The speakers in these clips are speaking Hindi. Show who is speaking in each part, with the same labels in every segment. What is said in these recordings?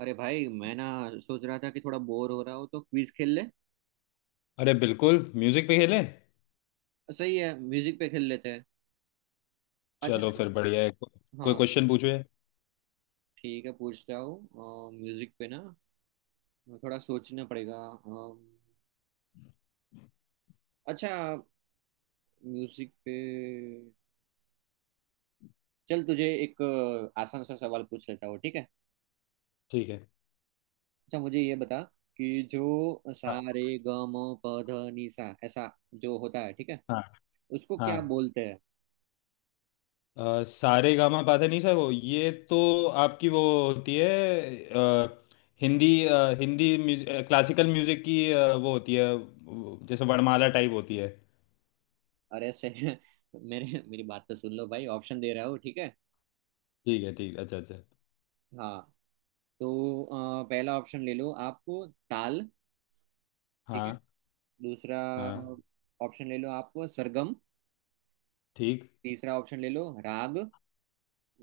Speaker 1: अरे भाई मैं ना सोच रहा था कि थोड़ा बोर हो रहा हो तो क्विज खेल ले।
Speaker 2: अरे बिल्कुल म्यूजिक पे खेलें।
Speaker 1: सही है, म्यूजिक पे खेल लेते हैं। अच्छा।
Speaker 2: चलो फिर बढ़िया है कोई
Speaker 1: हाँ,
Speaker 2: क्वेश्चन पूछो यार।
Speaker 1: ठीक है, पूछता हूँ म्यूजिक पे ना। थोड़ा सोचना पड़ेगा। अम, अच्छा, म्यूजिक पे चल तुझे एक आसान सा सवाल पूछ लेता हूँ, ठीक है।
Speaker 2: ठीक है।
Speaker 1: अच्छा मुझे ये बता कि जो सा
Speaker 2: हाँ
Speaker 1: रे ग म प ध नि सा ऐसा जो होता है, ठीक है,
Speaker 2: हाँ
Speaker 1: उसको क्या
Speaker 2: हाँ।
Speaker 1: बोलते हैं।
Speaker 2: सारे गामा पाधे नहीं सको ये तो आपकी वो होती है। अ, हिंदी हिंदी क्लासिकल म्यूजिक की वो होती है। वो जैसे वर्णमाला टाइप होती है।
Speaker 1: अरे से मेरे मेरी बात तो सुन लो भाई, ऑप्शन दे रहा हूँ ठीक है।
Speaker 2: ठीक है। ठीक। अच्छा अच्छा।
Speaker 1: हाँ, तो पहला ऑप्शन ले लो, आपको ताल। ठीक है।
Speaker 2: हाँ
Speaker 1: दूसरा
Speaker 2: हाँ।
Speaker 1: ऑप्शन ले लो आप, सरगम।
Speaker 2: ठीक।
Speaker 1: तीसरा ऑप्शन ले लो राग।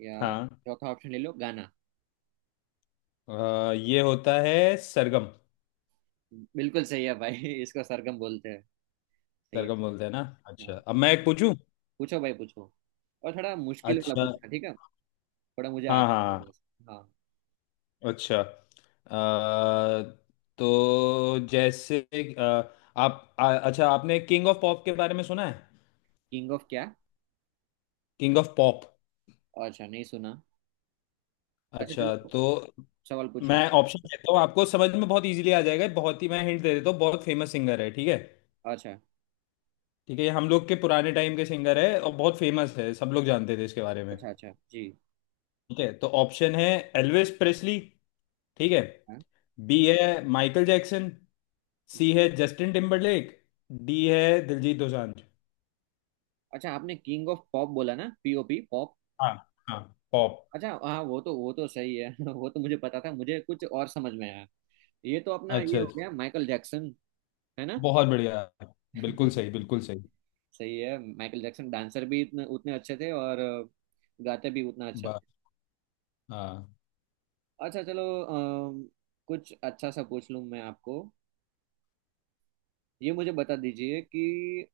Speaker 1: या
Speaker 2: हाँ।
Speaker 1: चौथा ऑप्शन ले लो गाना।
Speaker 2: ये होता है सरगम।
Speaker 1: बिल्कुल सही है भाई इसको सरगम बोलते हैं। सही है।
Speaker 2: सरगम बोलते हैं ना। अच्छा,
Speaker 1: हाँ,
Speaker 2: अब मैं एक पूछूं।
Speaker 1: पूछो भाई पूछो। और थोड़ा मुश्किल वाला
Speaker 2: अच्छा।
Speaker 1: पूछना ठीक है, थोड़ा मुझे
Speaker 2: हाँ
Speaker 1: आता है वो
Speaker 2: हाँ।
Speaker 1: बस। हाँ।
Speaker 2: अच्छा। आ, तो जैसे आ, अच्छा, आपने किंग ऑफ पॉप के बारे में सुना है।
Speaker 1: किंग ऑफ क्या?
Speaker 2: King of pop.
Speaker 1: अच्छा, नहीं सुना। अच्छा
Speaker 2: अच्छा,
Speaker 1: चलो,
Speaker 2: तो
Speaker 1: सवाल पूछ ले।
Speaker 2: मैं ऑप्शन देता हूँ आपको, समझ में बहुत इजीली आ जाएगा। बहुत ही मैं हिंट दे देता हूँ। बहुत फेमस सिंगर है, ठीक है।
Speaker 1: अच्छा।
Speaker 2: ठीक है, ये हम लोग के पुराने टाइम के सिंगर है और बहुत फेमस है, सब लोग जानते थे इसके बारे में।
Speaker 1: अच्छा, अच्छा जी।
Speaker 2: ठीक है, तो ऑप्शन है एल्विस प्रेस्ली। ठीक है।
Speaker 1: हाँ।
Speaker 2: बी है माइकल जैक्सन। सी है जस्टिन टिम्बरलेक। डी है दिलजीत दोसांझ।
Speaker 1: अच्छा आपने किंग ऑफ पॉप बोला ना, पीओपी पॉप।
Speaker 2: हाँ हाँ। पॉप।
Speaker 1: अच्छा हाँ, वो तो सही है वो तो मुझे पता था, मुझे कुछ और समझ में आया। ये तो अपना ये
Speaker 2: अच्छा अच्छा।
Speaker 1: हो गया माइकल जैक्सन, है ना।
Speaker 2: बहुत बढ़िया। बिल्कुल सही, बिल्कुल सही।
Speaker 1: सही है, माइकल जैक्सन डांसर भी इतने उतने अच्छे थे और गाते भी उतना अच्छा
Speaker 2: बा
Speaker 1: थे।
Speaker 2: हाँ
Speaker 1: अच्छा चलो, कुछ अच्छा सा पूछ लूँ मैं आपको। ये मुझे बता दीजिए कि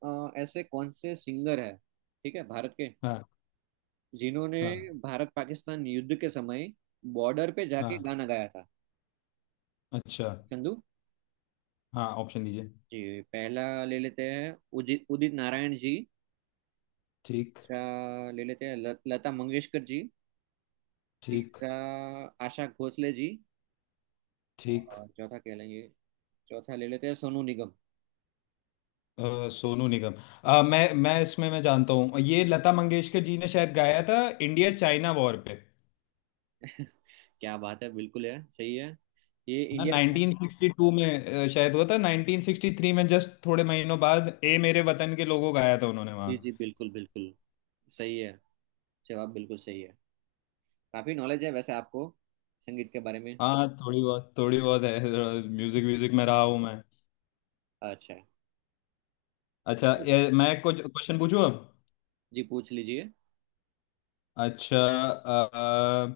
Speaker 1: ऐसे कौन से सिंगर है ठीक है, भारत के,
Speaker 2: हाँ
Speaker 1: जिन्होंने
Speaker 2: हाँ
Speaker 1: भारत पाकिस्तान युद्ध के समय बॉर्डर पे जाके
Speaker 2: हाँ।
Speaker 1: गाना गाया था।
Speaker 2: अच्छा।
Speaker 1: चंदू
Speaker 2: हाँ, ऑप्शन दीजिए।
Speaker 1: जी, पहला ले लेते हैं उदित उदित नारायण जी।
Speaker 2: ठीक।
Speaker 1: तीसरा ले लेते हैं लता मंगेशकर जी।
Speaker 2: ठीक।
Speaker 1: तीसरा आशा भोसले जी।
Speaker 2: ठीक।
Speaker 1: और चौथा कह लेंगे, चौथा ले लेते हैं सोनू निगम।
Speaker 2: सोनू निगम। मैं इसमें मैं जानता हूँ, ये लता मंगेशकर जी ने शायद गाया था इंडिया चाइना वॉर पे।
Speaker 1: क्या बात है, बिल्कुल है, सही है। ये
Speaker 2: है ना,
Speaker 1: इंडिया चाहे।
Speaker 2: 1962 में। शायद हुआ था 1963 में, जस्ट थोड़े महीनों बाद ए मेरे वतन के लोगों गाया था उन्होंने वहाँ।
Speaker 1: जी जी, बिल्कुल बिल्कुल। सही है, जवाब बिल्कुल सही है। काफी नॉलेज है वैसे आपको संगीत के बारे में।
Speaker 2: हाँ, थोड़ी बहुत, थोड़ी बहुत है। म्यूजिक म्यूजिक में रहा हूँ मैं।
Speaker 1: अच्छा।
Speaker 2: अच्छा, ये मैं कुछ क्वेश्चन पूछूं अब।
Speaker 1: जी, पूछ लीजिए।
Speaker 2: अच्छा।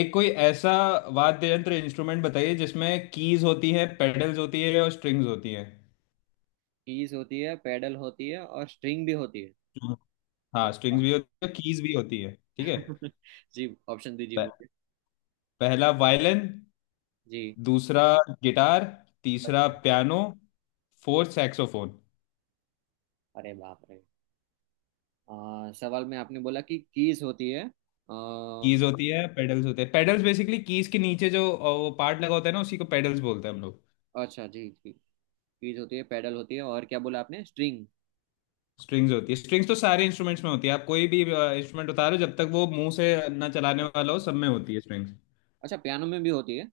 Speaker 2: एक कोई ऐसा वाद्य यंत्र, इंस्ट्रूमेंट बताइए, जिसमें कीज होती है, पेडल्स होती है और स्ट्रिंग्स होती है।
Speaker 1: कीज होती है, पेडल होती है और स्ट्रिंग भी होती है।
Speaker 2: हम्म। हाँ,
Speaker 1: अरे
Speaker 2: स्ट्रिंग्स
Speaker 1: बाप
Speaker 2: भी होती है, कीज भी होती है।
Speaker 1: रे
Speaker 2: ठीक है।
Speaker 1: जी ऑप्शन दीजिए
Speaker 2: प-
Speaker 1: मुझे।
Speaker 2: पहला वायलिन।
Speaker 1: जी।
Speaker 2: दूसरा गिटार। तीसरा पियानो। Fourth saxophone.
Speaker 1: अरे बाप रे, सवाल में आपने बोला कि कीज होती है, आ,
Speaker 2: कीज होती है, पेडल्स होते हैं। पेडल्स बेसिकली कीज के नीचे जो वो पार्ट लगा होता है ना, उसी को पेडल्स बोलते हैं हम लोग।
Speaker 1: अच्छा जी जी, कीज होती है, पेडल होती है और क्या बोला आपने, स्ट्रिंग।
Speaker 2: स्ट्रिंग्स होती है। स्ट्रिंग्स तो सारे इंस्ट्रूमेंट्स में होती है। आप कोई भी इंस्ट्रूमेंट उतारो, जब तक वो मुंह से ना चलाने वाला हो, सब में होती है स्ट्रिंग्स।
Speaker 1: अच्छा, पियानो में भी होती है।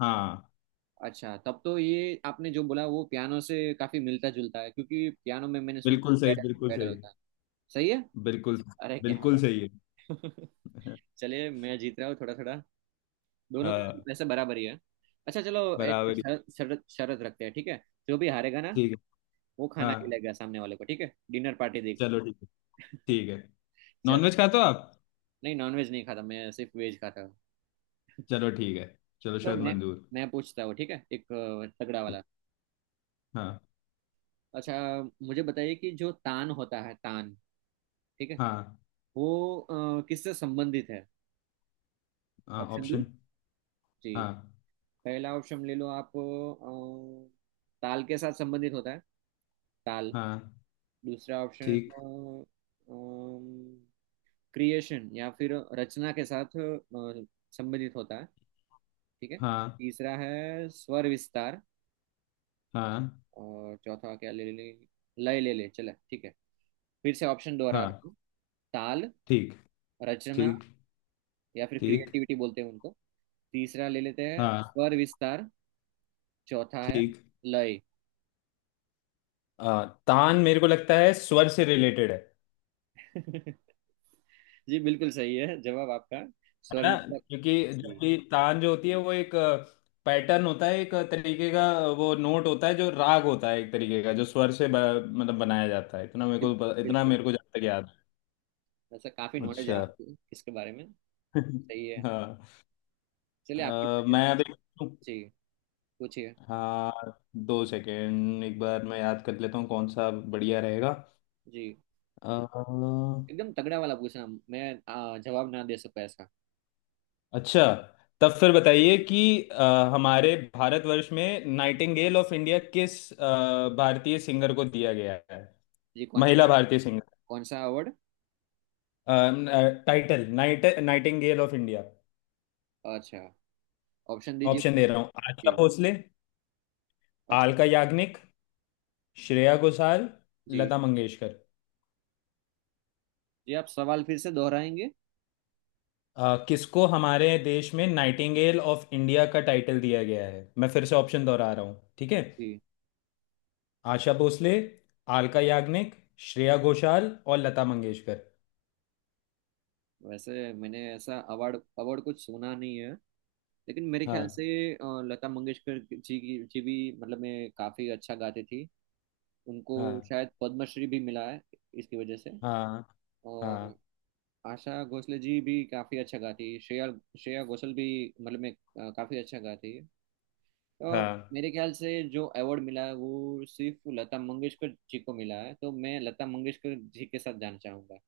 Speaker 2: हाँ,
Speaker 1: अच्छा तब तो ये आपने जो बोला वो पियानो से काफी मिलता जुलता है, क्योंकि पियानो में मैंने सुना
Speaker 2: बिल्कुल सही,
Speaker 1: पेडल
Speaker 2: बिल्कुल
Speaker 1: पेडल
Speaker 2: सही।
Speaker 1: होता है। सही है।
Speaker 2: बिल्कुल,
Speaker 1: अरे क्या
Speaker 2: बिल्कुल
Speaker 1: बात
Speaker 2: सही है।
Speaker 1: चलिए मैं जीत रहा हूँ थोड़ा थोड़ा। दोनों का
Speaker 2: हाँ,
Speaker 1: वैसे बराबर ही है। अच्छा चलो, एक
Speaker 2: बराबर ही
Speaker 1: शरत शरत शरत रखते हैं ठीक है। जो भी हारेगा ना,
Speaker 2: ठीक
Speaker 1: वो
Speaker 2: है।
Speaker 1: खाना
Speaker 2: हाँ,
Speaker 1: खिलाएगा सामने वाले को, ठीक है, डिनर पार्टी देगा।
Speaker 2: चलो ठीक है। ठीक है।
Speaker 1: चलो।
Speaker 2: नॉनवेज खाते हो आप।
Speaker 1: नहीं, नॉनवेज नहीं खाता, मैं सिर्फ वेज खाता हूँ।
Speaker 2: चलो ठीक है। चलो,
Speaker 1: तो
Speaker 2: शायद
Speaker 1: मैं
Speaker 2: मंजूर।
Speaker 1: मैं पूछता हूँ ठीक है, एक तगड़ा
Speaker 2: ठीक।
Speaker 1: वाला।
Speaker 2: हाँ।
Speaker 1: अच्छा, मुझे बताइए कि जो तान होता है, तान, ठीक है,
Speaker 2: हाँ।
Speaker 1: वो किससे संबंधित है।
Speaker 2: हाँ,
Speaker 1: ऑप्शन दो।
Speaker 2: ऑप्शन।
Speaker 1: जी,
Speaker 2: हाँ
Speaker 1: पहला ऑप्शन ले लो आप, ताल के साथ संबंधित होता है, ताल।
Speaker 2: हाँ।
Speaker 1: दूसरा ऑप्शन
Speaker 2: ठीक।
Speaker 1: क्रिएशन या फिर रचना के साथ संबंधित होता है, ठीक है।
Speaker 2: हाँ
Speaker 1: तीसरा है स्वर विस्तार।
Speaker 2: हाँ
Speaker 1: और चौथा क्या ले ले, लय ले ले चला ठीक है। फिर से ऑप्शन दोहरा रहा
Speaker 2: हाँ।
Speaker 1: हूँ। ताल।
Speaker 2: ठीक।
Speaker 1: रचना
Speaker 2: ठीक।
Speaker 1: या फिर
Speaker 2: ठीक।
Speaker 1: क्रिएटिविटी बोलते हैं उनको। तीसरा ले लेते हैं
Speaker 2: हाँ।
Speaker 1: स्वर विस्तार। चौथा है
Speaker 2: ठीक।
Speaker 1: लय।
Speaker 2: तान मेरे को लगता है स्वर से रिलेटेड है।
Speaker 1: जी बिल्कुल सही है जवाब आपका,
Speaker 2: है
Speaker 1: स्वर
Speaker 2: ना।
Speaker 1: विस्तार।
Speaker 2: क्योंकि
Speaker 1: जी,
Speaker 2: जबकि तान जो होती है वो एक पैटर्न होता है एक तरीके का। वो नोट होता है, जो राग होता है एक तरीके का, जो स्वर से मतलब बनाया जाता है। इतना मेरे को इतना
Speaker 1: बिल्कुल।
Speaker 2: मेरे को जहाँ तक याद
Speaker 1: ऐसा काफी
Speaker 2: है।
Speaker 1: नॉलेज है
Speaker 2: अच्छा।
Speaker 1: आपको इसके बारे में। सही है। चलिए आपकी
Speaker 2: हाँ।
Speaker 1: बारी
Speaker 2: मैं
Speaker 1: है।
Speaker 2: अभी।
Speaker 1: जी, पूछिए।
Speaker 2: हाँ, दो सेकेंड, एक बार मैं याद कर लेता हूँ कौन सा बढ़िया रहेगा।
Speaker 1: जी,
Speaker 2: अ,
Speaker 1: एकदम तगड़ा वाला पूछना, मैं जवाब ना दे सकूं ऐसा।
Speaker 2: अच्छा, तब फिर बताइए कि हमारे भारतवर्ष में नाइटिंगेल ऑफ इंडिया किस भारतीय सिंगर को दिया गया है।
Speaker 1: जी, कौन
Speaker 2: महिला
Speaker 1: सा?
Speaker 2: भारतीय
Speaker 1: कौन सा award?
Speaker 2: Singer, title, Nightingale of India.
Speaker 1: अच्छा, ऑप्शन दीजिए
Speaker 2: ऑप्शन दे
Speaker 1: मुझे।
Speaker 2: रहा हूँ, आशा
Speaker 1: जी।
Speaker 2: भोसले।
Speaker 1: अच्छा।
Speaker 2: आलका याग्निक। श्रेया घोषाल।
Speaker 1: जी
Speaker 2: लता मंगेशकर।
Speaker 1: जी। आप सवाल फिर से दोहराएंगे?
Speaker 2: किसको हमारे देश में नाइटिंगेल ऑफ इंडिया का टाइटल दिया गया है, मैं फिर से ऑप्शन दोहरा रहा हूँ, ठीक है।
Speaker 1: जी,
Speaker 2: आशा भोसले। आलका याग्निक। श्रेया घोषाल और लता मंगेशकर।
Speaker 1: वैसे मैंने ऐसा अवार्ड अवार्ड कुछ सुना नहीं है, लेकिन मेरे ख्याल
Speaker 2: हाँ
Speaker 1: से लता मंगेशकर जी की जी भी, मतलब मैं काफी अच्छा गाती थी उनको,
Speaker 2: हाँ
Speaker 1: शायद पद्मश्री भी मिला है इसकी वजह से।
Speaker 2: हाँ हाँ
Speaker 1: और आशा भोसले जी भी काफी अच्छा गाती है, श्रेया श्रेया घोषाल भी मतलब मैं काफी अच्छा गाती है। अ,
Speaker 2: हाँ।
Speaker 1: मेरे ख्याल से जो अवार्ड मिला है वो सिर्फ लता मंगेशकर जी को मिला है, तो मैं लता मंगेशकर जी के साथ जाना चाहूंगा।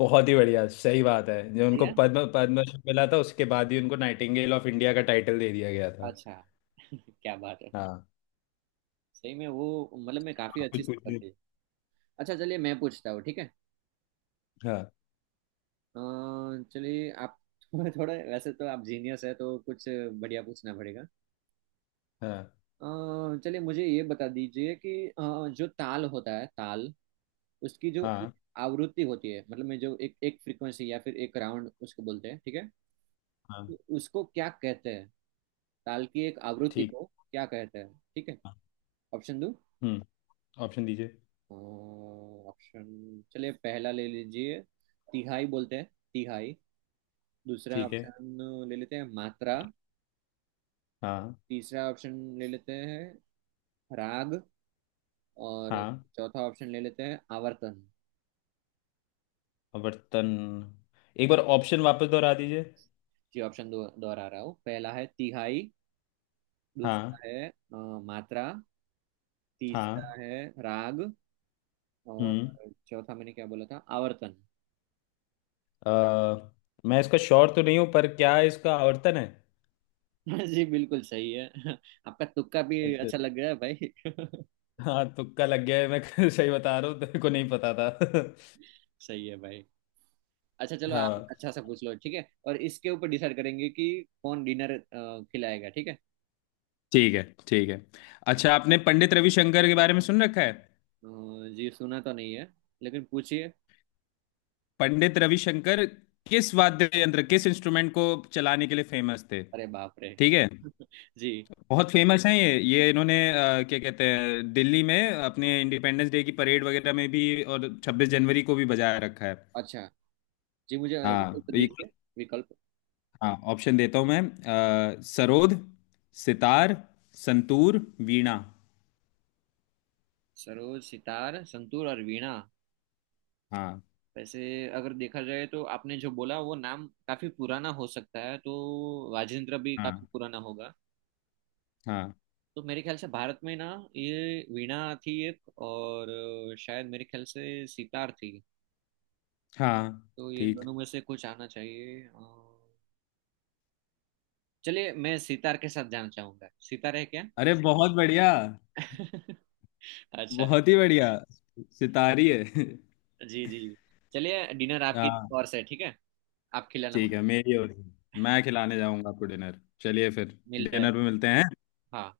Speaker 2: बहुत ही बढ़िया, सही बात है। जो
Speaker 1: सही
Speaker 2: उनको
Speaker 1: है।
Speaker 2: पद्मश्री मिला था, उसके बाद ही उनको नाइटिंगेल ऑफ इंडिया का टाइटल दे दिया गया था।
Speaker 1: अच्छा क्या बात है,
Speaker 2: हाँ।
Speaker 1: सही में वो, मतलब मैं काफी
Speaker 2: आप
Speaker 1: अच्छी
Speaker 2: कुछ
Speaker 1: सिंगर
Speaker 2: पूछिए।
Speaker 1: थी। अच्छा चलिए मैं पूछता हूँ ठीक है।
Speaker 2: हाँ
Speaker 1: अ, चलिए आप थोड़ा, वैसे तो आप जीनियस है तो कुछ बढ़िया पूछना पड़ेगा।
Speaker 2: हाँ
Speaker 1: चलिए मुझे ये बता दीजिए कि जो ताल होता है, ताल, उसकी जो एक
Speaker 2: हाँ
Speaker 1: आवृत्ति होती है, मतलब में जो एक एक फ्रीक्वेंसी या फिर एक राउंड उसको बोलते हैं ठीक है,
Speaker 2: हाँ।
Speaker 1: उसको क्या कहते हैं, ताल की एक आवृत्ति
Speaker 2: ठीक।
Speaker 1: को क्या कहते हैं, ठीक है।
Speaker 2: हाँ।
Speaker 1: ऑप्शन दो।
Speaker 2: हम्म। ऑप्शन दीजिए।
Speaker 1: ऑप्शन, चलिए पहला ले लीजिए, तिहाई बोलते हैं, तिहाई। दूसरा
Speaker 2: ठीक है।
Speaker 1: ऑप्शन ले लेते हैं, मात्रा।
Speaker 2: हाँ
Speaker 1: तीसरा ऑप्शन ले लेते हैं, राग। और
Speaker 2: हाँ।
Speaker 1: चौथा ऑप्शन ले लेते हैं, आवर्तन।
Speaker 2: वर्तन। एक बार ऑप्शन वापस दोहरा दीजिए।
Speaker 1: जी ऑप्शन दो, दोहरा रहा हूँ। पहला है तिहाई।
Speaker 2: हाँ
Speaker 1: दूसरा है मात्रा। तीसरा
Speaker 2: हाँ।
Speaker 1: है राग।
Speaker 2: हम्म।
Speaker 1: और चौथा मैंने क्या बोला था, आवर्तन।
Speaker 2: अ, मैं इसका श्योर तो नहीं हूँ, पर क्या इसका आवर्तन है।
Speaker 1: जी बिल्कुल सही है। आपका तुक्का भी
Speaker 2: अच्छा।
Speaker 1: अच्छा लग रहा है भाई।
Speaker 2: हाँ, तुक्का लग गया है मैं सही बता रहा हूँ, तेरे को नहीं पता था।
Speaker 1: सही है भाई। अच्छा चलो, आप
Speaker 2: हाँ,
Speaker 1: अच्छा सा पूछ लो ठीक है, और इसके ऊपर डिसाइड करेंगे कि कौन डिनर खिलाएगा ठीक है।
Speaker 2: ठीक है। ठीक है। अच्छा, आपने पंडित रविशंकर के बारे में सुन रखा है।
Speaker 1: अ, जी, सुना तो नहीं है, लेकिन पूछिए।
Speaker 2: पंडित रविशंकर किस वाद्य यंत्र, किस इंस्ट्रूमेंट को चलाने के लिए फेमस थे।
Speaker 1: अरे बाप रे
Speaker 2: ठीक है।
Speaker 1: जी।
Speaker 2: बहुत फेमस हैं ये, इन्होंने क्या कहते हैं, दिल्ली में अपने इंडिपेंडेंस डे की परेड वगैरह में भी और 26 जनवरी को भी बजाया रखा है।
Speaker 1: अच्छा, जी मुझे
Speaker 2: हाँ,
Speaker 1: विकल्प
Speaker 2: ये।
Speaker 1: दीजिए, विकल्प।
Speaker 2: हाँ, ऑप्शन देता हूँ मैं। सरोद। सितार। संतूर। वीणा।
Speaker 1: सरोज, सितार, संतूर और वीणा।
Speaker 2: हाँ
Speaker 1: वैसे अगर देखा जाए तो आपने जो बोला वो नाम काफी पुराना हो सकता है, तो राजेंद्र भी काफी
Speaker 2: हाँ
Speaker 1: पुराना होगा।
Speaker 2: हाँ
Speaker 1: तो मेरे ख्याल से भारत में ना ये वीणा थी एक, और शायद मेरे ख्याल से सितार थी।
Speaker 2: हाँ।
Speaker 1: तो ये
Speaker 2: ठीक।
Speaker 1: दोनों में से कुछ आना चाहिए। चलिए मैं सितार के साथ जाना चाहूंगा, सितार है क्या?
Speaker 2: अरे, बहुत बढ़िया।
Speaker 1: अच्छा।
Speaker 2: बहुत ही बढ़िया। सितारी है।
Speaker 1: जी जी, चलिए डिनर आपकी
Speaker 2: हाँ,
Speaker 1: और से ठीक है, आप खिलाना
Speaker 2: ठीक
Speaker 1: मुझे।
Speaker 2: है। मेरी हो रही है। मैं खिलाने जाऊंगा आपको डिनर। चलिए फिर,
Speaker 1: मिलते हैं।
Speaker 2: डिनर पे मिलते हैं।
Speaker 1: हाँ।